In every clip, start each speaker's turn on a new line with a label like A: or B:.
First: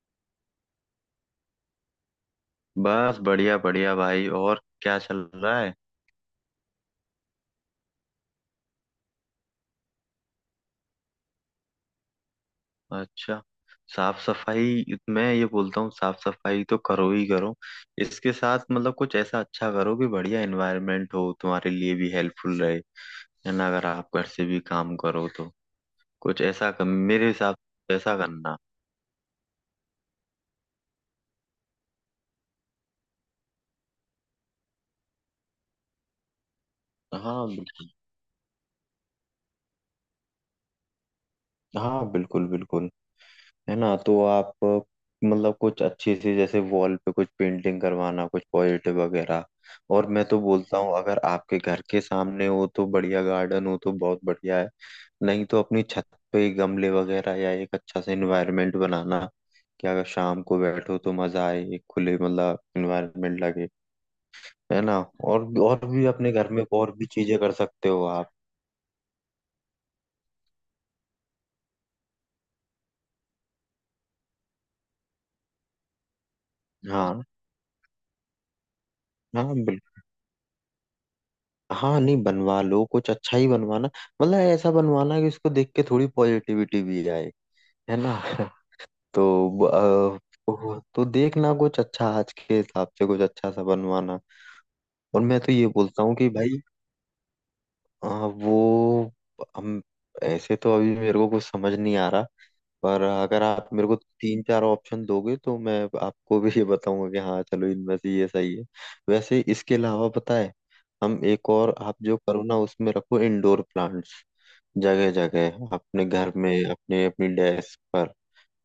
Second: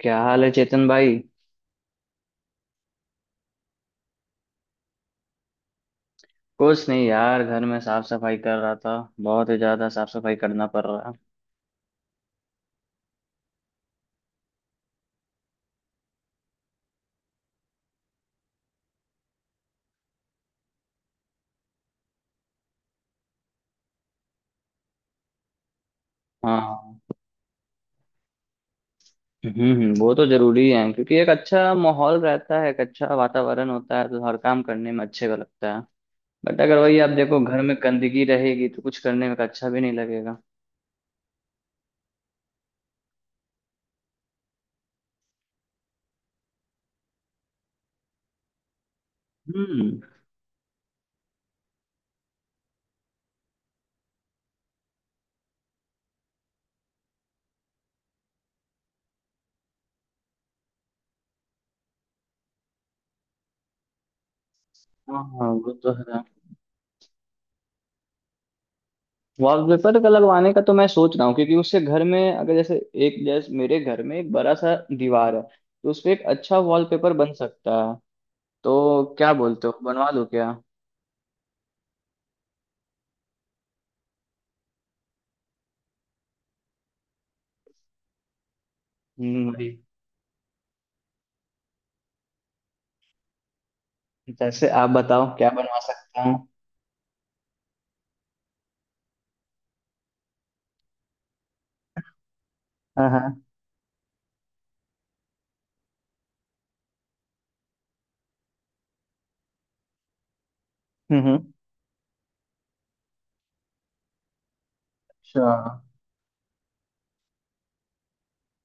A: क्या हाल है चेतन भाई।
B: बस बढ़िया बढ़िया भाई। और क्या चल रहा है?
A: कुछ नहीं यार, घर में साफ सफाई कर रहा था। बहुत ही ज्यादा साफ सफाई करना पड़ रहा है।
B: अच्छा। साफ सफाई। मैं ये बोलता हूँ साफ सफाई तो करो ही करो। इसके साथ मतलब कुछ ऐसा अच्छा करो कि बढ़िया एनवायरनमेंट हो, तुम्हारे लिए भी हेल्पफुल रहे। है ना? अगर आप घर से भी काम करो तो कुछ
A: हाँ
B: ऐसा कर,
A: हाँ।
B: मेरे हिसाब से ऐसा करना।
A: वो तो जरूरी है क्योंकि एक अच्छा माहौल रहता है, एक अच्छा वातावरण होता है तो हर काम करने में अच्छे का लगता है। बट अगर वही आप देखो,
B: हाँ
A: घर में
B: बिल्कुल।
A: गंदगी रहेगी तो कुछ करने में अच्छा भी नहीं लगेगा।
B: हाँ बिल्कुल बिल्कुल। है ना? तो आप मतलब कुछ अच्छी सी जैसे वॉल पे कुछ पेंटिंग करवाना, कुछ पॉजिटिव वगैरह।
A: हम्म।
B: और मैं तो बोलता हूँ अगर आपके घर के सामने हो तो बढ़िया, गार्डन हो तो बहुत बढ़िया है। नहीं तो अपनी छत पे गमले वगैरह, या एक अच्छा सा इन्वायरमेंट बनाना कि अगर शाम को बैठो तो मजा आए, एक खुले मतलब इन्वायरमेंट लगे। है ना?
A: हाँ हाँ, वो
B: और
A: तो
B: भी
A: है।
B: अपने घर में और भी चीजें कर सकते हो आप।
A: वॉलपेपर का लगवाने का तो मैं सोच रहा हूँ क्योंकि उससे घर में, अगर जैसे एक जैसे मेरे घर में एक बड़ा सा दीवार है तो उसपे एक अच्छा वॉलपेपर
B: हाँ
A: बन सकता है। तो क्या
B: हाँ।
A: बोलते हो, बनवा दूं क्या?
B: हाँ नहीं, बनवा लो कुछ अच्छा ही बनवाना। मतलब ऐसा बनवाना कि उसको देख के थोड़ी पॉजिटिविटी भी आए। है ना?
A: हम्म,
B: तो
A: वही।
B: अ, तो देखना कुछ अच्छा, आज के हिसाब से कुछ अच्छा सा बनवाना।
A: जैसे आप
B: और
A: बताओ,
B: मैं
A: क्या
B: तो ये
A: बनवा
B: बोलता हूँ
A: सकता
B: कि
A: हूँ?
B: भाई अ, वो हम ऐसे तो अभी मेरे को कुछ समझ नहीं आ रहा। पर
A: हाँ हाँ।
B: अगर आप मेरे को तीन चार ऑप्शन दोगे तो मैं आपको भी ये बताऊंगा कि हाँ चलो इनमें से ये सही है। वैसे इसके अलावा पता है
A: हम्म
B: हम एक
A: हम्म।
B: और आप जो करो ना उसमें रखो इंडोर प्लांट्स। जगह
A: अच्छा।
B: जगह अपने घर में, अपने अपनी डेस्क पर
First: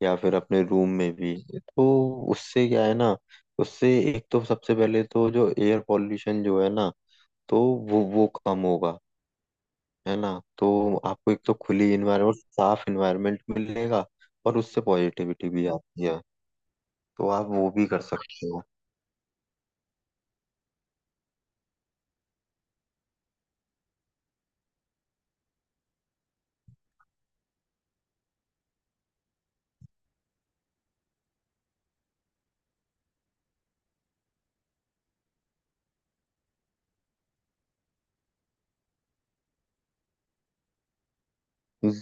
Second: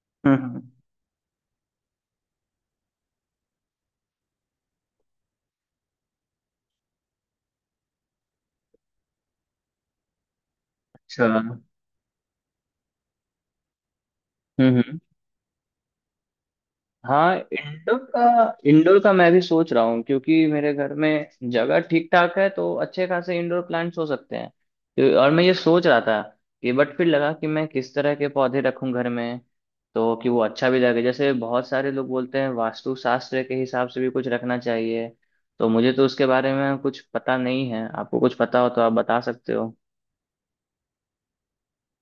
B: या फिर
A: हम्म हम्म।
B: अपने रूम में भी तो। उससे क्या है ना, उससे एक तो सबसे पहले तो जो एयर पॉल्यूशन जो है ना, तो वो कम होगा। है ना? तो
A: अच्छा।
B: आपको एक तो खुली इन्वायरमेंट, साफ इन्वायरमेंट मिलेगा। और उससे
A: हम्म।
B: पॉजिटिविटी भी आती है। तो
A: हाँ,
B: आप वो भी
A: इंडोर
B: कर
A: का।
B: सकते हो।
A: इंडोर का मैं भी सोच रहा हूँ क्योंकि मेरे घर में जगह ठीक ठाक है तो अच्छे खासे इंडोर प्लांट्स हो सकते हैं। और मैं ये सोच रहा था कि बट फिर लगा कि मैं किस तरह के पौधे रखूं घर में। तो कि वो अच्छा भी लगे, जैसे बहुत सारे लोग बोलते हैं वास्तु शास्त्र के हिसाब से भी कुछ रखना चाहिए। तो मुझे तो उसके बारे में कुछ पता नहीं है, आपको कुछ पता हो तो आप बता सकते हो।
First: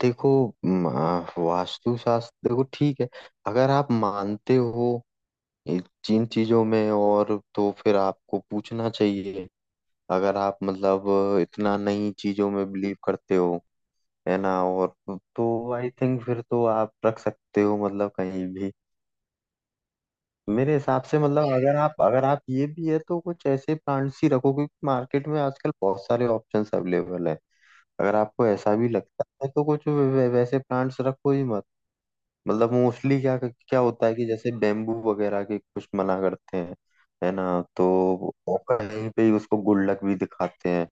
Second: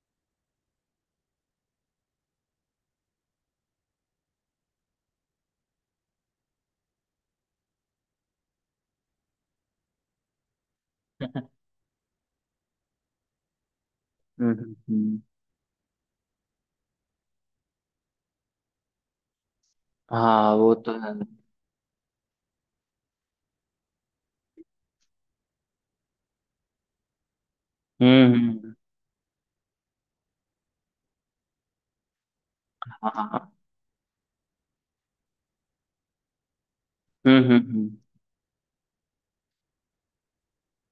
B: देखो वास्तु शास्त्र देखो ठीक है। अगर आप मानते हो ये जिन चीजों में, और तो फिर आपको पूछना चाहिए। अगर आप मतलब
A: हम्म
B: इतना नई चीजों में बिलीव करते हो, है ना?
A: हम्म,
B: और
A: हम्म।
B: तो आई थिंक फिर तो आप रख सकते हो मतलब कहीं भी।
A: हाँ, वो
B: मेरे
A: तो
B: हिसाब
A: है।
B: से मतलब अगर आप ये भी है तो कुछ ऐसे प्लांट्स ही रखो, क्योंकि मार्केट में आजकल बहुत सारे ऑप्शंस अवेलेबल है। अगर आपको
A: हम्म।
B: ऐसा भी लगता है तो कुछ वैसे प्लांट्स रखो ही मत। मतलब
A: हाँ
B: मोस्टली
A: हाँ,
B: क्या
A: हाँ।
B: क्या होता है कि जैसे बेम्बू वगैरह के कुछ मना करते हैं। है ना? तो
A: हम्म।
B: वो कहीं पे ही उसको गुल्लक भी दिखाते हैं।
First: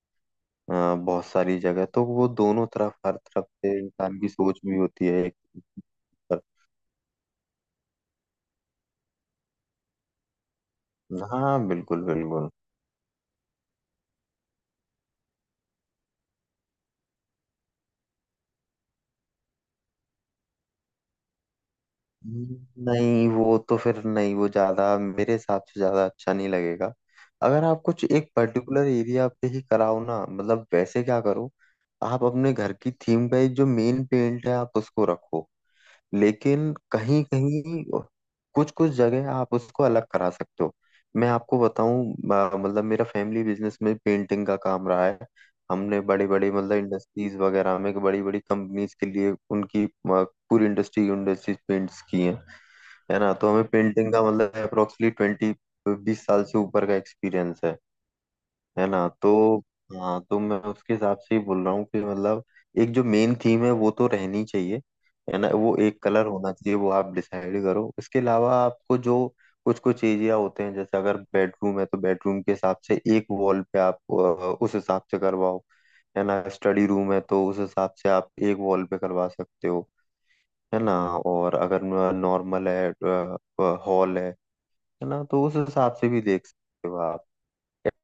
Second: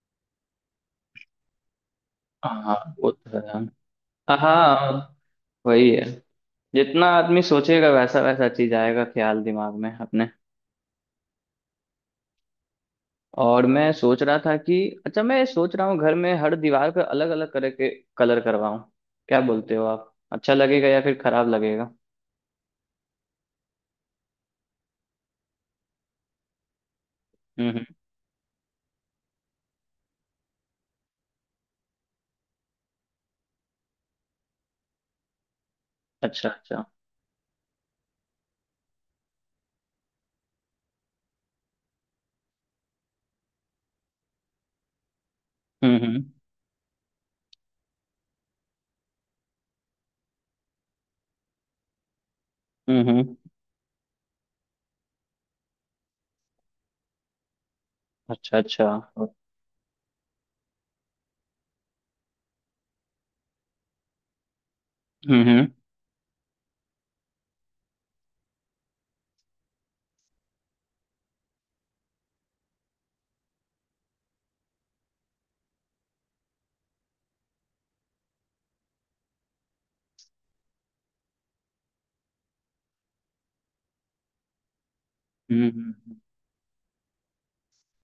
B: बहुत सारी जगह तो वो दोनों
A: हाँ,
B: तरफ,
A: वो
B: हर
A: तो है।
B: तरफ से इंसान की
A: हाँ
B: सोच भी होती है
A: हाँ,
B: एक
A: वही है। जितना आदमी सोचेगा वैसा वैसा चीज आएगा, ख्याल दिमाग में अपने।
B: तरफ। हाँ बिल्कुल बिल्कुल।
A: और मैं सोच रहा था कि अच्छा, मैं सोच रहा हूँ घर में हर दीवार पर अलग अलग तरह के कलर करवाऊं। क्या बोलते हो आप, अच्छा लगेगा या फिर खराब लगेगा?
B: नहीं, वो तो फिर नहीं, वो ज्यादा मेरे हिसाब से ज्यादा अच्छा नहीं लगेगा। अगर
A: हम्म
B: आप
A: हम्म,
B: कुछ एक पर्टिकुलर एरिया पे ही कराओ ना, मतलब वैसे क्या करो, आप अपने घर की थीम का एक जो मेन पेंट है, आप उसको रखो।
A: अच्छा
B: लेकिन
A: अच्छा।
B: कहीं कहीं, कुछ कुछ जगह आप उसको अलग करा सकते हो। मैं आपको बताऊं, मतलब मेरा फैमिली बिजनेस में पेंटिंग का काम रहा है।
A: हम्म
B: हमने
A: हम्म
B: बड़े बड़े मतलब इंडस्ट्रीज वगैरह में, बड़ी बड़ी कंपनीज के लिए उनकी पूरी इंडस्ट्रीज पेंट्स की हैं।
A: हम्म
B: है ना?
A: हम्म,
B: तो हमें पेंटिंग का मतलब अप्रोक्सली 20, 20 साल से ऊपर का एक्सपीरियंस है।
A: अच्छा
B: है
A: अच्छा।
B: ना? तो हाँ, तो मैं उसके हिसाब से ही बोल रहा हूँ कि मतलब एक जो मेन थीम है वो तो रहनी चाहिए। है ना?
A: हम्म
B: वो एक कलर होना चाहिए, वो आप डिसाइड करो। इसके अलावा आपको जो कुछ कुछ एरिया होते हैं, जैसे अगर बेडरूम है तो बेडरूम के हिसाब से एक वॉल पे आप उस हिसाब से करवाओ। है ना? स्टडी रूम है तो उस हिसाब से आप एक वॉल पे करवा सकते हो। है ना? और अगर नॉर्मल है, हॉल है ना, तो उस
A: हम्म हम्म,
B: हिसाब से
A: हम्म।
B: भी देख सकते हो आप।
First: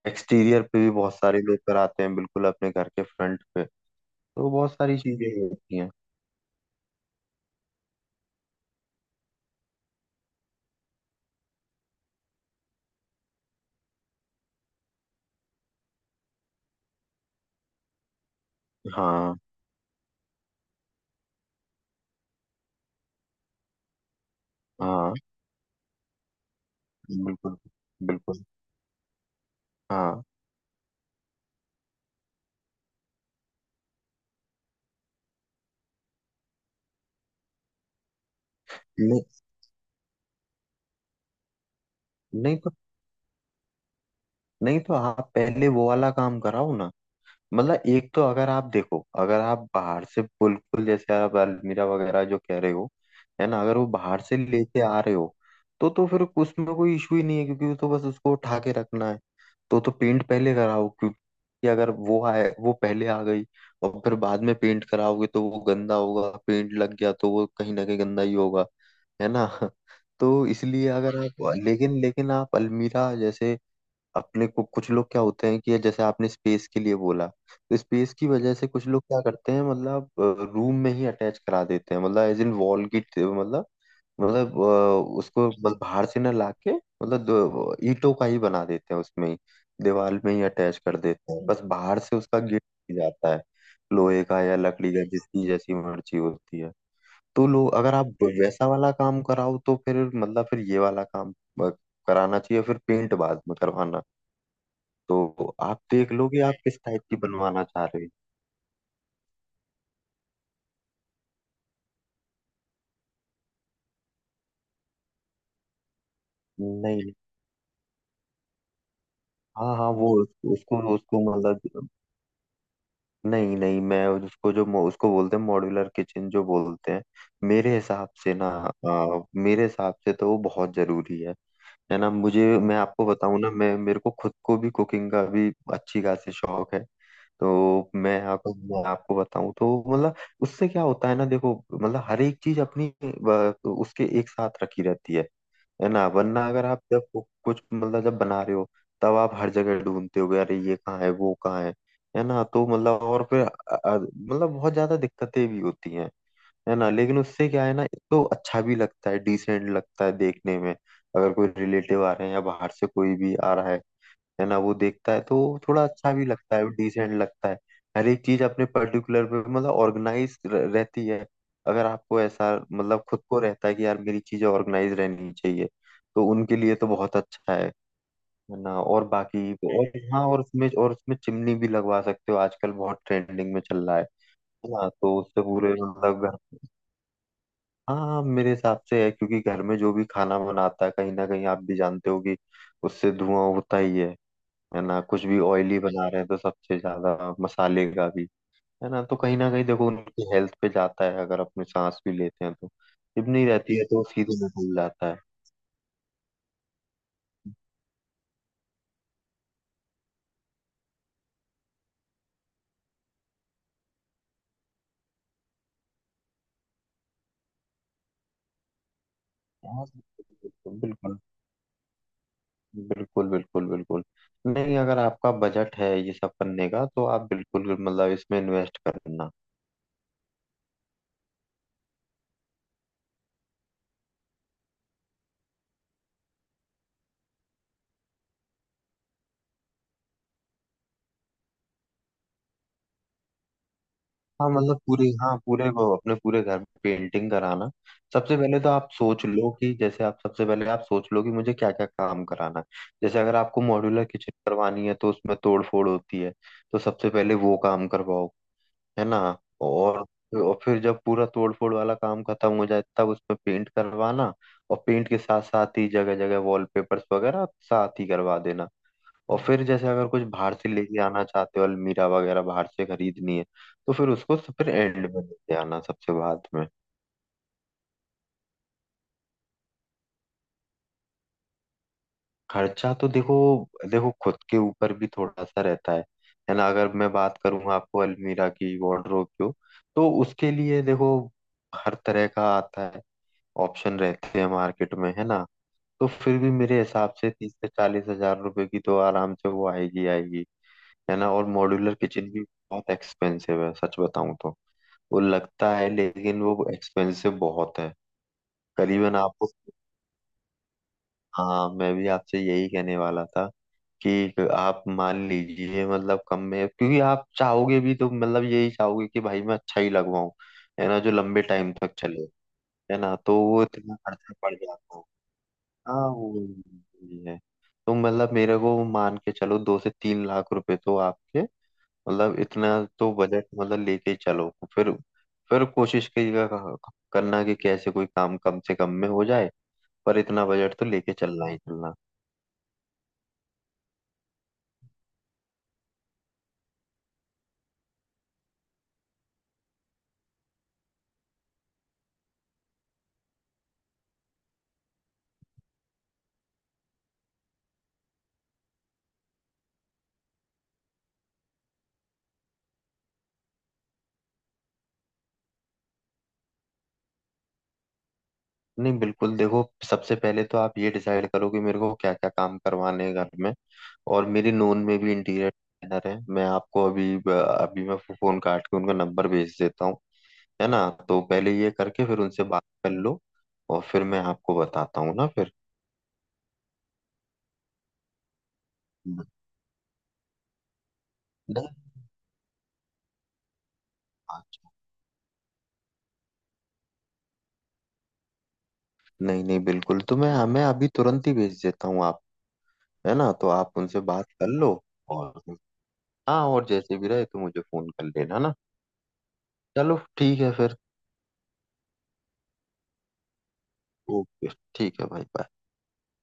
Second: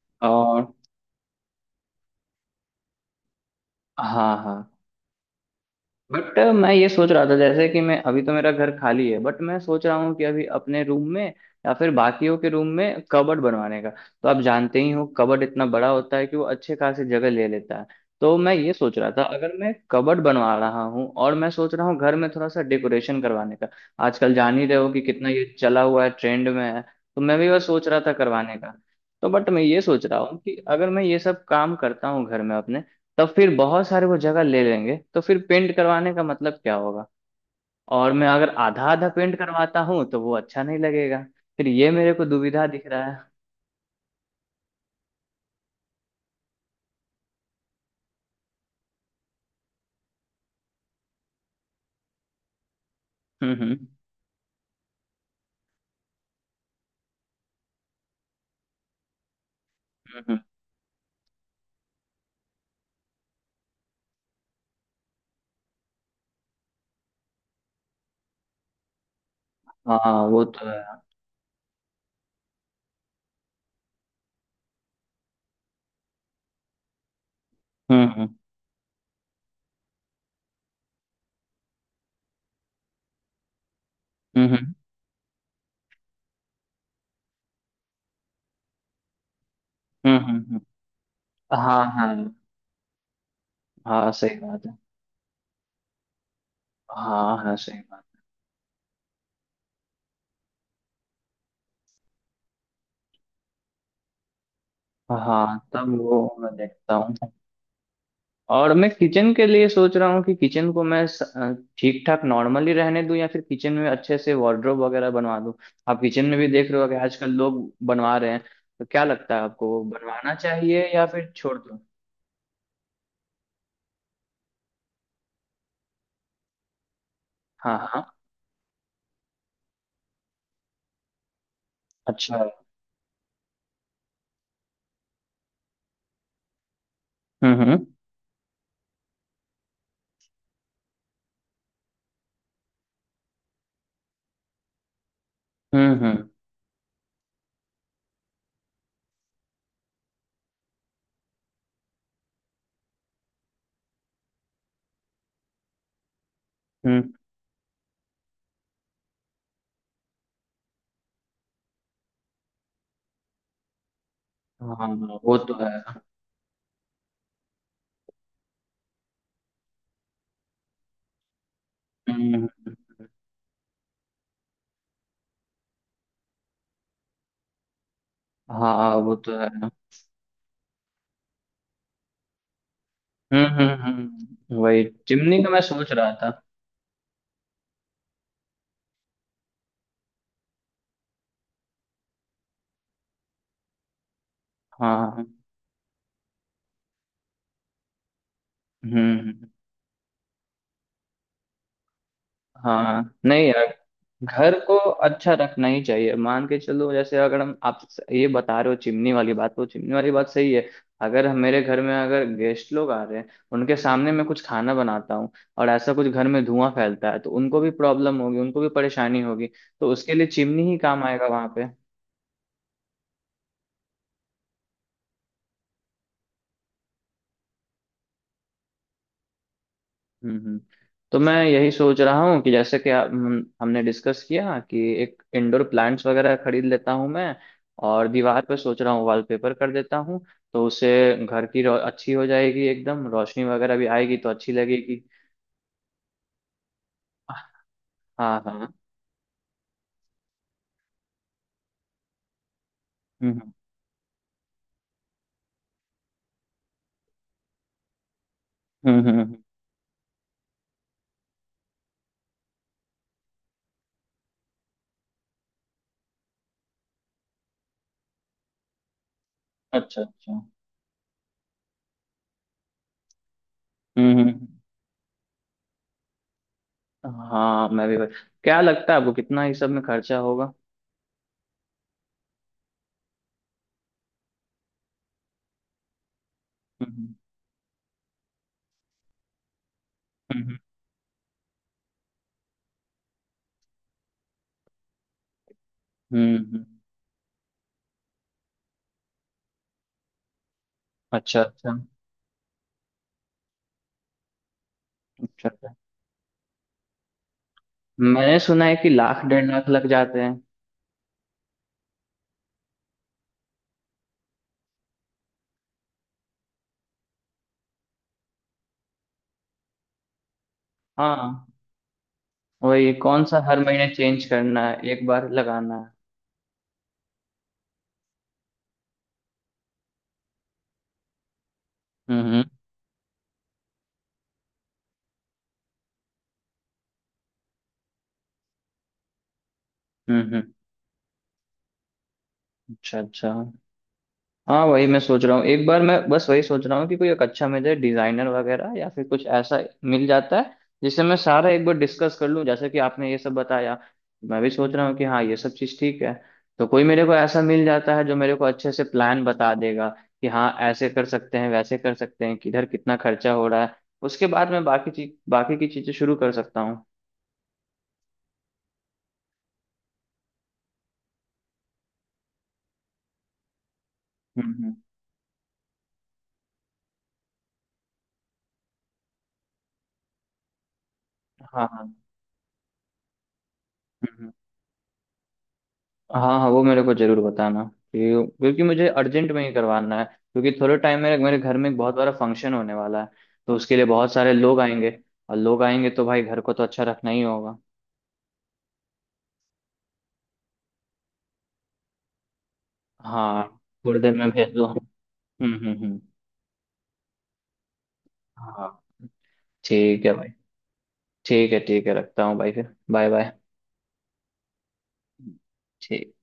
B: एक्सटीरियर
A: और
B: पे भी बहुत सारे लोग कराते हैं, बिल्कुल अपने घर के फ्रंट पे।
A: हाँ
B: तो
A: हाँ।
B: बहुत सारी चीजें ही होती हैं।
A: बट मैं ये सोच रहा था जैसे कि मैं अभी तो मेरा घर खाली है, बट मैं सोच रहा हूँ कि अभी अपने रूम में या फिर बाकियों के रूम में कबर्ड बनवाने का। तो आप जानते ही हो, कबर्ड इतना बड़ा होता है कि वो अच्छे खासी जगह ले लेता है। तो मैं ये सोच रहा था,
B: हाँ
A: अगर मैं कबर्ड बनवा रहा हूँ और मैं सोच रहा हूँ घर में थोड़ा सा डेकोरेशन करवाने का। आजकल जान ही रहे हो कि
B: हाँ।
A: कितना ये चला हुआ है, ट्रेंड में है, तो मैं भी
B: बिल्कुल
A: बस सोच रहा था
B: बिल्कुल।
A: करवाने का। तो बट मैं ये सोच रहा
B: हाँ,
A: हूँ कि अगर मैं ये सब काम करता हूँ घर में अपने, तब फिर बहुत सारे वो जगह ले लेंगे तो फिर पेंट करवाने का मतलब क्या होगा। और मैं अगर आधा आधा
B: नहीं
A: पेंट करवाता हूँ तो वो अच्छा नहीं लगेगा। फिर ये मेरे को
B: नहीं
A: दुविधा
B: तो,
A: दिख रहा है।
B: आप पहले वो वाला काम कराओ ना। मतलब एक तो अगर आप देखो, अगर आप बाहर से बिल्कुल, जैसे आप अलमीरा वगैरह जो कह रहे हो, है
A: हम्म
B: ना, अगर
A: हम्म
B: वो बाहर से लेके आ रहे हो, तो फिर उसमें कोई इशू ही नहीं है क्योंकि वो तो बस उसको उठा के रखना है। तो पेंट
A: हम्म, हम्म,
B: पहले कराओ, क्योंकि अगर वो आए, वो पहले आ गई और फिर बाद में पेंट कराओगे तो वो गंदा होगा, पेंट लग गया तो वो कहीं ना कहीं गंदा ही होगा। है ना?
A: हाँ वो
B: तो
A: तो
B: इसलिए
A: है।
B: अगर आप, लेकिन लेकिन आप अलमीरा जैसे अपने को, कुछ लोग क्या होते हैं कि जैसे आपने स्पेस के लिए बोला, तो
A: हम्म
B: स्पेस की
A: हम्म
B: वजह से कुछ लोग क्या करते हैं, मतलब रूम में ही अटैच करा देते हैं, मतलब एज इन वॉल की। मतलब
A: हम्म हम्म
B: उसको बस बाहर से ना लाके, मतलब ईंटों का ही बना देते हैं, उसमें ही
A: हम्म,
B: दीवार में ही
A: हम्म, हम्म।
B: अटैच कर देते हैं। बस
A: हाँ
B: बाहर
A: हाँ।
B: से उसका गेट जाता है,
A: हाँ,
B: लोहे
A: सही
B: का या
A: बात है।
B: लकड़ी का, जिसकी जैसी मर्जी होती है।
A: हाँ
B: तो
A: हाँ,
B: लोग,
A: सही
B: अगर
A: बात।
B: आप वैसा वाला काम कराओ तो फिर मतलब फिर ये वाला काम अ, कराना चाहिए, फिर पेंट बाद में करवाना। तो
A: हाँ,
B: आप
A: तब
B: देख
A: वो
B: लो कि
A: मैं
B: आप किस
A: देखता
B: टाइप
A: हूँ।
B: की बनवाना चाह रहे
A: और मैं किचन के लिए सोच रहा हूँ कि किचन को मैं ठीक ठाक नॉर्मली रहने दूं या फिर किचन में अच्छे से वार्डरोब वगैरह बनवा दूं। आप किचन में भी देख
B: हो।
A: रहे हो कि
B: नहीं नहीं।
A: आजकल लोग बनवा रहे हैं, तो क्या लगता है आपको
B: हाँ
A: वो
B: हाँ। वो,
A: बनवाना
B: उसको
A: चाहिए या
B: उसको
A: फिर छोड़ दूं?
B: मतलब, नहीं नहीं, मैं उसको जो उसको बोलते हैं मॉड्यूलर किचन जो बोलते हैं। मेरे
A: हाँ
B: हिसाब
A: हाँ।
B: से ना, मेरे हिसाब से तो वो बहुत जरूरी है। है ना?
A: अच्छा।
B: मुझे, मैं आपको बताऊं ना, मैं मेरे को खुद को भी कुकिंग का भी अच्छी खासी शौक है।
A: हम्म हम्म
B: तो मैं आपको बताऊं तो मतलब उससे क्या होता है ना, देखो, मतलब हर एक चीज अपनी उसके एक साथ रखी रहती है। है
A: हम्म
B: ना?
A: हम्म
B: वरना अगर आप जब कुछ मतलब जब बना रहे हो, तब आप हर जगह ढूंढते हो अरे ये कहाँ है वो कहाँ है। है ना? तो मतलब, और फिर मतलब बहुत ज्यादा दिक्कतें भी होती हैं। है ना?
A: हम्म,
B: लेकिन उससे क्या है ना, एक तो अच्छा भी लगता है, डिसेंट लगता है देखने में। अगर कोई रिलेटिव आ रहे हैं या बाहर से कोई भी आ रहा है ना, वो
A: हाँ
B: देखता है तो
A: वो तो
B: थोड़ा
A: है।
B: अच्छा भी लगता है, डिसेंट लगता है। हर एक चीज अपने पर्टिकुलर पे मतलब ऑर्गेनाइज रहती है। अगर आपको
A: हम्म हम्म,
B: ऐसा
A: हम्म।
B: मतलब खुद को रहता है कि यार मेरी चीजें ऑर्गेनाइज रहनी चाहिए, तो उनके लिए तो बहुत अच्छा है। है ना?
A: हाँ,
B: और
A: वो तो है।
B: बाकी। और हाँ, और उसमें, चिमनी भी लगवा सकते हो, आजकल बहुत ट्रेंडिंग में चल रहा है।
A: हम्म, वही
B: हाँ, तो
A: चिमनी
B: उससे
A: का मैं
B: पूरे
A: सोच रहा
B: मतलब
A: था।
B: घर। हाँ मेरे हिसाब से है, क्योंकि घर में जो भी खाना बनाता है कहीं ना कहीं आप भी जानते हो कि उससे धुआं होता ही है। है ना?
A: हाँ।
B: कुछ भी ऑयली बना रहे हैं तो सबसे ज्यादा मसाले का भी। है
A: हम्म
B: ना? तो कहीं
A: हम्म,
B: ना कहीं देखो उनकी हेल्थ पे जाता है। अगर अपने सांस भी लेते हैं तो,
A: हाँ नहीं
B: चिमनी
A: यार,
B: रहती है तो सीधे में
A: घर को
B: घुल जाता है।
A: अच्छा रखना ही चाहिए। मान के चलो, जैसे अगर हम आप ये बता रहे हो चिमनी वाली बात, तो चिमनी वाली बात सही है। अगर हम मेरे घर में अगर गेस्ट लोग आ रहे हैं, उनके सामने मैं कुछ खाना बनाता हूँ और ऐसा कुछ घर में धुआं फैलता है, तो उनको भी प्रॉब्लम होगी, उनको भी परेशानी होगी।
B: हाँ,
A: तो उसके लिए चिमनी ही काम
B: बिल्कुल
A: आएगा वहां पे।
B: बिल्कुल बिल्कुल बिल्कुल। नहीं, अगर आपका बजट है ये सब करने का तो आप बिल्कुल मतलब इसमें इन्वेस्ट करना।
A: हम्म हम्म। तो मैं यही सोच रहा हूँ कि जैसे कि हम हमने डिस्कस किया कि एक इंडोर प्लांट्स वगैरह खरीद लेता हूँ मैं, और दीवार पर सोच रहा हूँ वॉलपेपर कर देता हूँ। तो उससे घर की अच्छी हो जाएगी, एकदम रोशनी वगैरह भी आएगी तो
B: हाँ
A: अच्छी
B: मतलब
A: लगेगी।
B: पूरी, हाँ पूरे वो अपने पूरे घर में पेंटिंग कराना। सबसे
A: हाँ
B: पहले तो
A: हाँ।
B: आप सोच लो कि जैसे आप सबसे पहले आप सोच लो कि मुझे क्या क्या काम कराना है। जैसे अगर
A: हम्म
B: आपको मॉड्यूलर किचन करवानी है तो उसमें तोड़ फोड़ होती है। तो सबसे पहले वो काम करवाओ।
A: हम्म
B: है
A: हम्म
B: ना?
A: हम्म।
B: और फिर जब पूरा तोड़ फोड़ वाला काम खत्म हो जाए, तब उसमें पेंट करवाना। और पेंट के साथ साथ ही जगह जगह वॉलपेपर्स वगैरह साथ ही करवा देना। और फिर जैसे
A: अच्छा
B: अगर कुछ
A: अच्छा।
B: बाहर से लेके आना चाहते हो, अलमीरा वगैरह बाहर से खरीदनी है, तो फिर
A: हम्म
B: उसको
A: हम्म।
B: फिर एंड में लेके आना, सबसे बाद में।
A: हाँ मैं भी। क्या लगता है आपको कितना इस सब में खर्चा होगा?
B: खर्चा तो देखो, देखो खुद के ऊपर भी थोड़ा सा रहता है। है ना? अगर मैं
A: हम्म
B: बात करूँ आपको अलमीरा की, वार्डरोब की, तो उसके
A: हम्म
B: लिए देखो हर तरह का आता है। ऑप्शन रहते हैं मार्केट में, है ना? तो
A: हम्म
B: फिर भी
A: हम्म।
B: मेरे हिसाब से 30 से 40 हजार रुपए की तो आराम से वो आएगी आएगी। है ना?
A: अच्छा
B: और
A: अच्छा।
B: मॉड्यूलर किचन भी बहुत एक्सपेंसिव है, सच बताऊं तो। वो
A: अच्छा अच्छा।
B: लगता है, लेकिन वो एक्सपेंसिव बहुत है।
A: मैंने सुना है कि
B: करीबन
A: लाख डेढ़
B: आपको,
A: लाख लग जाते हैं।
B: हाँ मैं भी आपसे यही कहने वाला था कि आप मान लीजिए मतलब कम में, क्योंकि आप चाहोगे भी तो मतलब यही चाहोगे कि भाई मैं अच्छा ही लगवाऊं। है ना? जो लंबे
A: हाँ,
B: टाइम तक चले।
A: वही,
B: है ना?
A: कौन सा
B: तो
A: हर
B: वो
A: महीने
B: इतना
A: चेंज
B: खर्चा पड़
A: करना है,
B: जाता है।
A: एक बार लगाना है।
B: हाँ वो भी है। तो मतलब मेरे को मान के चलो 2 से 3 लाख रुपए तो आपके,
A: हम्म
B: मतलब
A: हम्म
B: इतना, तो बजट मतलब लेके चलो। फिर कोशिश कीजिएगा करना कि कैसे कोई काम कम से कम में हो जाए। पर
A: हम्म
B: इतना
A: हम्म।
B: बजट तो लेके चलना ही चलना।
A: अच्छा अच्छा। हाँ, वही मैं सोच रहा हूँ। एक बार मैं बस वही सोच रहा हूँ कि कोई एक अच्छा मुझे डिजाइनर वगैरह या फिर कुछ ऐसा मिल जाता है जिससे मैं सारा एक बार डिस्कस कर लूँ, जैसे कि आपने ये सब बताया। मैं भी सोच रहा हूँ कि हाँ, ये सब चीज़ ठीक है। तो कोई मेरे को ऐसा मिल जाता है जो मेरे को अच्छे से प्लान बता देगा कि हाँ, ऐसे कर सकते हैं, वैसे कर सकते हैं, किधर कितना खर्चा हो रहा है। उसके बाद मैं बाकी की चीज़ें शुरू कर सकता हूँ।
B: नहीं बिल्कुल, देखो, सबसे पहले तो आप ये डिसाइड करो कि मेरे को क्या क्या काम करवाने हैं घर में। और मेरी
A: हम्म हम्म।
B: नोन में भी इंटीरियर डिजाइनर है, मैं आपको अभी अभी मैं फोन काट के उनका नंबर भेज देता हूँ। है ना? तो पहले
A: हाँ
B: ये
A: हाँ।
B: करके फिर उनसे बात कर लो। और फिर मैं
A: हम्म,
B: आपको बताता हूँ ना फिर।
A: हाँ हाँ वो मेरे को जरूर बताना क्योंकि मुझे
B: हम्म।
A: अर्जेंट में ही करवाना है, क्योंकि थोड़े टाइम में मेरे घर में एक बहुत बड़ा फंक्शन होने वाला है। तो उसके लिए बहुत सारे लोग
B: डन।
A: आएंगे, और लोग आएंगे तो भाई, घर को तो अच्छा रखना ही होगा।
B: नहीं नहीं, बिल्कुल, तो मैं अभी तुरंत ही भेज देता हूँ आप। है ना?
A: हाँ,
B: तो आप
A: थोड़ी
B: उनसे
A: देर
B: बात
A: में
B: कर
A: भेज दो।
B: लो। और
A: हम्म।
B: हाँ, और जैसे भी रहे तो मुझे फोन कर लेना ना।
A: हाँ।
B: चलो
A: ठीक है भाई।
B: ठीक है फिर।
A: ठीक है, ठीक है, रखता हूँ भाई, फिर बाय बाय।
B: ओके। ठीक है भाई। बाय।
A: ठीक।